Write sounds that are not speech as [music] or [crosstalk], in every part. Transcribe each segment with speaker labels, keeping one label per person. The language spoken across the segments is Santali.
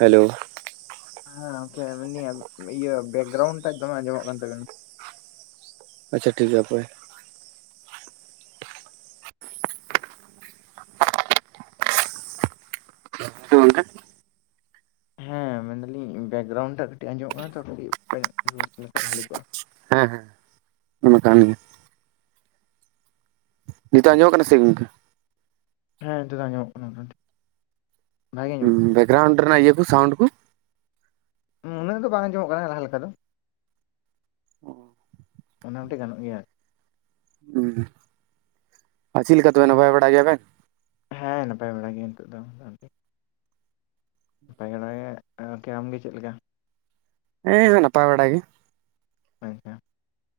Speaker 1: ᱦᱮᱞᱳ
Speaker 2: ᱦᱮᱸ ᱳᱠᱮ ᱮᱢᱱᱤ ᱤᱭᱟᱹ ᱵᱮᱠᱜᱨᱟᱣᱩᱱᱰ ᱴᱟᱜ ᱫᱚᱢᱮ ᱟᱸᱡᱚᱢᱚᱜ ᱠᱟᱱ ᱛᱟᱹᱵᱤᱱᱟ᱾
Speaker 1: ᱟᱪᱪᱷᱟ ᱴᱷᱤᱠ ᱜᱮᱭᱟ ᱦᱟᱯᱳᱭ, ᱜᱚᱝᱠᱮ
Speaker 2: ᱦᱮᱸ ᱢᱮᱱᱫᱟᱹᱞᱤᱧ ᱵᱮᱠᱜᱨᱟᱣᱩᱱᱰ ᱴᱟᱜ ᱠᱟᱹᱴᱤᱡ ᱟᱸᱡᱚᱜ ᱠᱟᱱᱟ ᱛᱚ ᱠᱟᱹᱴᱤᱡ ᱵᱷᱟᱹᱞᱤ ᱠᱚᱜᱼᱟ᱾ [inaudible]
Speaker 1: ᱦᱮᱸ ᱦᱮᱸ ᱚᱱᱠᱟᱱ ᱜᱮ ᱱᱤᱛᱚᱜ ᱟᱸᱡᱚᱢᱚᱜ ᱠᱟᱱᱟ ᱥᱮ ᱜᱚᱝᱠᱮ?
Speaker 2: ᱦᱮᱸ ᱱᱤᱛᱚᱜ ᱫᱚ ᱧᱟᱢᱚᱜ ᱠᱟᱱᱟ ᱢᱚᱴᱟᱢᱚᱴᱤ ᱵᱷᱟᱜᱮ ᱧᱚᱜ
Speaker 1: ᱵᱮᱠᱜᱨᱟᱣᱩᱱᱰ ᱨᱮᱱᱟᱜ ᱤᱭᱟᱹ ᱠᱩ ᱥᱟᱣᱩᱱᱰ ᱠᱩ
Speaker 2: ᱦᱩᱸ ᱩᱱᱟᱹᱜ ᱫᱚ ᱵᱟᱝ ᱟᱸᱡᱚᱢᱚᱜ ᱠᱟᱱᱟ ᱞᱟᱦᱟ ᱞᱮᱠᱟ ᱫᱚ᱾ ᱚᱱᱟ ᱢᱚᱴᱤ ᱜᱟᱱᱚᱜ ᱜᱮᱭᱟ
Speaker 1: ᱦᱩᱸ ᱟᱨ ᱪᱤᱫ ᱞᱤᱠᱟ ᱛᱚᱵᱮ ᱱᱟᱯᱟᱭ ᱵᱟᱲᱟ ᱜᱮᱭᱟ ᱵᱮᱱ?
Speaker 2: ᱦᱮᱸ ᱱᱟᱯᱟᱭ ᱵᱟᱲᱟ ᱜᱤ ᱱᱤᱛᱚᱜ ᱫᱚ᱾ ᱱᱟᱯᱟᱭ ᱵᱟᱲᱟ ᱜᱮ ᱜᱚᱝᱠᱮ, ᱟᱢᱜᱮ ᱪᱤᱫ ᱞᱮᱠᱟ?
Speaker 1: ᱦᱮᱸ ᱦᱮᱸ ᱱᱟᱯᱟᱭ ᱵᱟᱲᱟ ᱜᱮ᱾
Speaker 2: ᱟᱪᱪᱷᱟ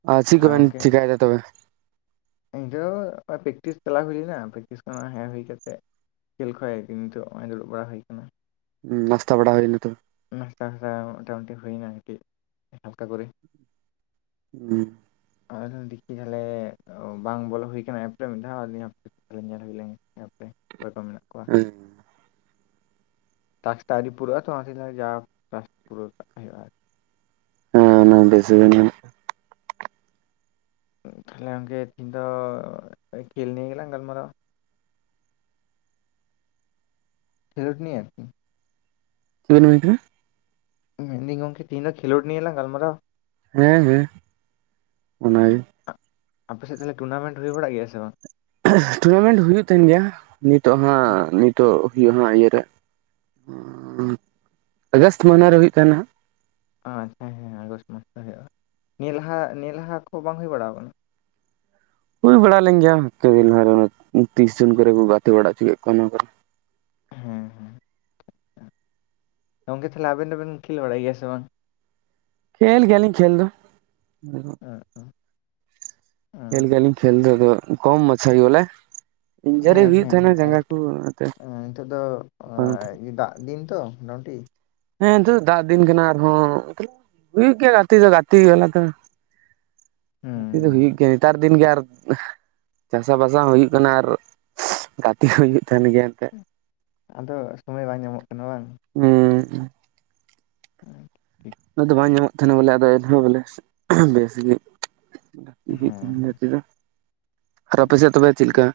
Speaker 1: ᱟ ᱪᱤᱜ
Speaker 2: ᱟᱨ
Speaker 1: ᱠᱚᱵᱮᱱ
Speaker 2: ᱜᱚᱝᱠᱮ
Speaker 1: ᱪᱤᱠᱟᱭ ᱫᱟ ᱛᱚᱵᱮ?
Speaker 2: ᱤᱧ ᱫᱚ ᱦᱚᱜᱼᱚᱭ ᱯᱮᱠᱴᱤᱥ ᱪᱟᱞᱟ ᱦᱩᱭ-ᱟ ᱯᱮᱠᱴᱤᱥ ᱠᱷᱟᱱᱟᱜ ᱦᱮᱜ ᱦᱩᱭ ᱠᱟᱛᱮᱜ ᱠᱷᱮᱞ ᱠᱷᱚᱡ ᱦᱮᱡ ᱱᱤᱛᱚᱜ ᱚᱭ ᱫᱩᱲᱩᱵ ᱵᱟᱲᱟ ᱦᱩᱭ ᱠᱟᱱᱟ᱾
Speaker 1: ᱱᱟᱥᱛᱟ ᱵᱟᱲᱟ ᱦᱩᱭᱱᱟᱛᱚ?
Speaker 2: ᱱᱟᱥᱛᱟ [unintelligible] ᱢᱳᱴᱟᱢᱩᱴᱤ ᱦᱩᱭᱱᱟ ᱟᱨᱠᱤ ᱦᱟᱞᱠᱟ ᱠᱚᱨᱮ
Speaker 1: ᱦᱩᱸ
Speaker 2: ᱟᱨᱦᱚᱸ ᱫᱤᱠᱷᱤ ᱛᱟᱦᱚᱞᱮ ᱵᱟᱝ ᱵᱚᱞᱚ ᱦᱩᱭ ᱠᱟᱱᱟ ᱮᱯ ᱨᱮ ᱢᱤᱫ ᱫᱷᱟᱣ ᱟᱞᱤᱧ ᱦᱚᱸ ᱧᱮᱞ ᱦᱩᱭ ᱞᱮᱸᱜᱮ ᱮᱯ ᱨᱮ ᱚᱠᱚᱭ ᱠᱚ ᱢᱮᱱᱟᱜ ᱠᱚᱣᱟ ᱴᱟᱥᱠ ᱴᱟᱜ ᱟᱹᱣᱨᱤ ᱯᱩᱨᱟᱹᱜ ᱟᱛᱚ ᱚᱱᱟᱛᱮᱧ ᱡᱟ ᱦᱳᱠ ᱴᱟᱥᱠ ᱛᱮᱜ ᱯᱩᱨᱟᱹᱣ ᱠᱟᱜ ᱦᱳᱭᱳᱜᱼᱟ ᱟᱨ [inaudible]
Speaker 1: ᱦᱮᱸ ᱚᱱᱟ ᱵᱮᱥᱵᱮᱱ ᱧᱟᱢᱟ [inaudible]
Speaker 2: ᱛᱷᱟᱦᱞᱮ ᱜᱚᱝᱠᱮ ᱛᱤᱦᱤᱧ ᱫᱚ ᱠᱷᱮᱞ ᱱᱤᱭᱮ ᱜᱮᱞᱟᱝ ᱜᱟᱞᱢᱟᱨᱟᱣᱟ, ᱠᱷᱮᱞᱳᱰ ᱱᱤᱭᱮ ᱟᱨᱠᱤ
Speaker 1: ᱪᱮᱜ ᱵᱮᱱ ᱢᱮᱱ ᱠᱮᱫᱟ
Speaker 2: ᱢᱮᱱᱫᱟᱹᱧ ᱜᱚᱝᱠᱮ ᱛᱤᱦᱤᱱ ᱫᱚ ᱠᱷᱮᱞᱳᱰ ᱱᱤᱭᱮ ᱞᱟᱝ ᱜᱟᱞᱢᱟᱨᱟᱣᱟ᱾
Speaker 1: ᱦᱮᱸ ᱦᱮᱸ ᱚᱱᱟᱜᱮ᱾
Speaker 2: ᱟᱯᱮ ᱥᱮᱫ ᱛᱟᱦᱚᱞᱮ ᱴᱩᱨᱱᱟᱢᱮᱱᱴ ᱦᱩᱭ ᱵᱟᱲᱟᱜ ᱜᱮᱭᱟ ᱥᱮ ᱵᱟᱝ?
Speaker 1: ᱴᱩᱨᱱᱟᱢᱮᱱᱴ ᱦᱩᱭᱩᱜ ᱛᱟᱦᱮᱱ ᱜᱮᱭᱟ ᱱᱤᱛᱚᱜ ᱦᱟᱸᱜ ᱱᱤᱛᱚᱜ ᱦᱩᱭᱩᱜ ᱦᱟᱸᱜ ᱤᱭᱟᱹ ᱨᱮ [unintelligible]
Speaker 2: ᱚ ᱟᱪᱪᱷᱟ ᱦᱮᱸ ᱦᱮᱸ ᱟᱜᱚᱥᱴ ᱢᱟᱥ ᱨᱮ ᱦᱩᱭᱩᱜᱼᱟ ᱱᱤᱭᱟᱹ ᱞᱟᱦᱟ ᱱᱤᱭᱟᱹ ᱞᱟᱦᱟ ᱠᱚ ᱵᱟᱝ ᱦᱩᱭ ᱵᱟᱲᱟᱣ ᱠᱟᱱᱟ?
Speaker 1: ᱦᱩᱭ ᱵᱟᱲᱟ ᱞᱮᱝ ᱜᱮᱭᱟ ᱛᱤᱱ ᱫᱤᱱ ᱞᱟᱦᱟᱨᱮ ᱚᱱᱟ ᱫᱚ ᱛᱤᱥ ᱫᱤᱱ ᱠᱚᱨᱮ ᱠᱩ ᱜᱟᱛᱮ ᱵᱟᱲᱟᱜ ᱪᱩ ᱠᱮᱜ ᱠᱚᱣᱟ ᱱᱚᱣᱟ ᱠᱚᱨᱮ
Speaker 2: ᱦᱮᱸ ᱦᱮᱸ ᱜᱚᱝᱠᱮ ᱛᱟᱦᱚᱞᱮ ᱟᱵᱮᱱ ᱫᱚᱵᱮᱱ ᱠᱷᱮᱞ ᱵᱟᱲᱟᱭ ᱜᱮᱭᱟ ᱥᱮ ᱵᱟᱝ?
Speaker 1: ᱠᱷᱹᱮᱞ ᱜᱤᱭᱟᱞᱤᱧ ᱠᱷᱮᱞ ᱫᱚ᱾
Speaker 2: ᱦᱮᱸ ᱛᱚ [unintelligible]
Speaker 1: ᱠᱷᱮᱞ ᱜᱤᱭᱟᱞᱤᱧ ᱠᱷᱮᱞ ᱫᱚ ᱟᱫᱚ ᱠᱚᱢ ᱢᱟᱪᱷᱟ ᱜᱮ ᱵᱚᱞᱮ᱾ ᱤᱱᱡᱟᱹᱨᱤ
Speaker 2: ᱦᱮᱸ
Speaker 1: ᱦᱩᱭᱩᱜ
Speaker 2: ᱦᱮᱸ
Speaker 1: ᱛᱟᱦᱮᱱᱟ
Speaker 2: ᱟᱨ
Speaker 1: ᱡᱟᱸᱜᱟ ᱠᱚ ᱚᱱᱟᱛᱮ
Speaker 2: ᱱᱤᱛᱚᱜ ᱫᱚ
Speaker 1: ᱵᱟᱝ
Speaker 2: ᱫᱟᱜ ᱫᱤᱱ ᱛᱚ ᱢᱚᱴᱟᱢᱩᱴᱤ,
Speaker 1: ᱦᱮᱸ ᱱᱤᱛᱚᱜ ᱫᱚ ᱫᱟᱜ ᱫᱤᱱ ᱠᱟᱱᱟ ᱟᱨᱦᱚᱸ ᱢᱟᱛᱞᱚᱵ ᱦᱩᱭᱩᱜ ᱜᱮᱭᱟ ᱜᱟᱛᱮ ᱫᱚ ᱜᱟᱛᱮ ᱵᱟᱞᱟ ᱫᱚ᱾ ᱜᱟᱛᱤ ᱫᱚ ᱦᱩᱭᱩᱜ
Speaker 2: ᱦᱩᱸ
Speaker 1: ᱜᱮᱭᱟ ᱱᱤᱛᱟᱨ ᱫᱤᱱ ᱜᱮ ᱟᱨ ᱪᱟᱥᱟᱵᱟᱥᱟ ᱦᱚᱸ ᱦᱩᱭᱩᱜ ᱠᱟᱱᱟ ᱟᱨ ᱜᱟᱛᱮ ᱦᱚᱸ ᱦᱩᱭᱩᱜ ᱛᱟᱦᱮᱱ ᱜᱮᱭᱟ ᱮᱱᱛᱮᱜ᱾
Speaker 2: ᱟᱫᱚ ᱥᱚᱢᱚᱭ ᱵᱟᱝ ᱧᱟᱢᱚᱜ ᱠᱟᱱᱟ ᱵᱟᱝ?
Speaker 1: [unintelligible]
Speaker 2: [unintelligible]
Speaker 1: ᱩᱱᱟᱹᱜ ᱫᱚ ᱵᱟᱝ ᱧᱟᱢᱚᱜ ᱛᱟᱦᱮᱱᱟ ᱵᱚᱞᱮ ᱟᱫᱚ ᱮᱱᱦᱚᱸ ᱵᱚᱞᱮ ᱵᱮᱥ ᱜᱮ᱾ ᱦᱩᱭᱩ ᱛᱟᱦᱮᱱ
Speaker 2: ᱦᱮᱸ
Speaker 1: ᱜᱟᱛᱮ ᱫᱚ, ᱟᱫᱚ ᱟᱯᱮ ᱥᱮᱫ ᱛᱚᱵᱮ ᱪᱮᱜ ᱞᱮᱠᱟ?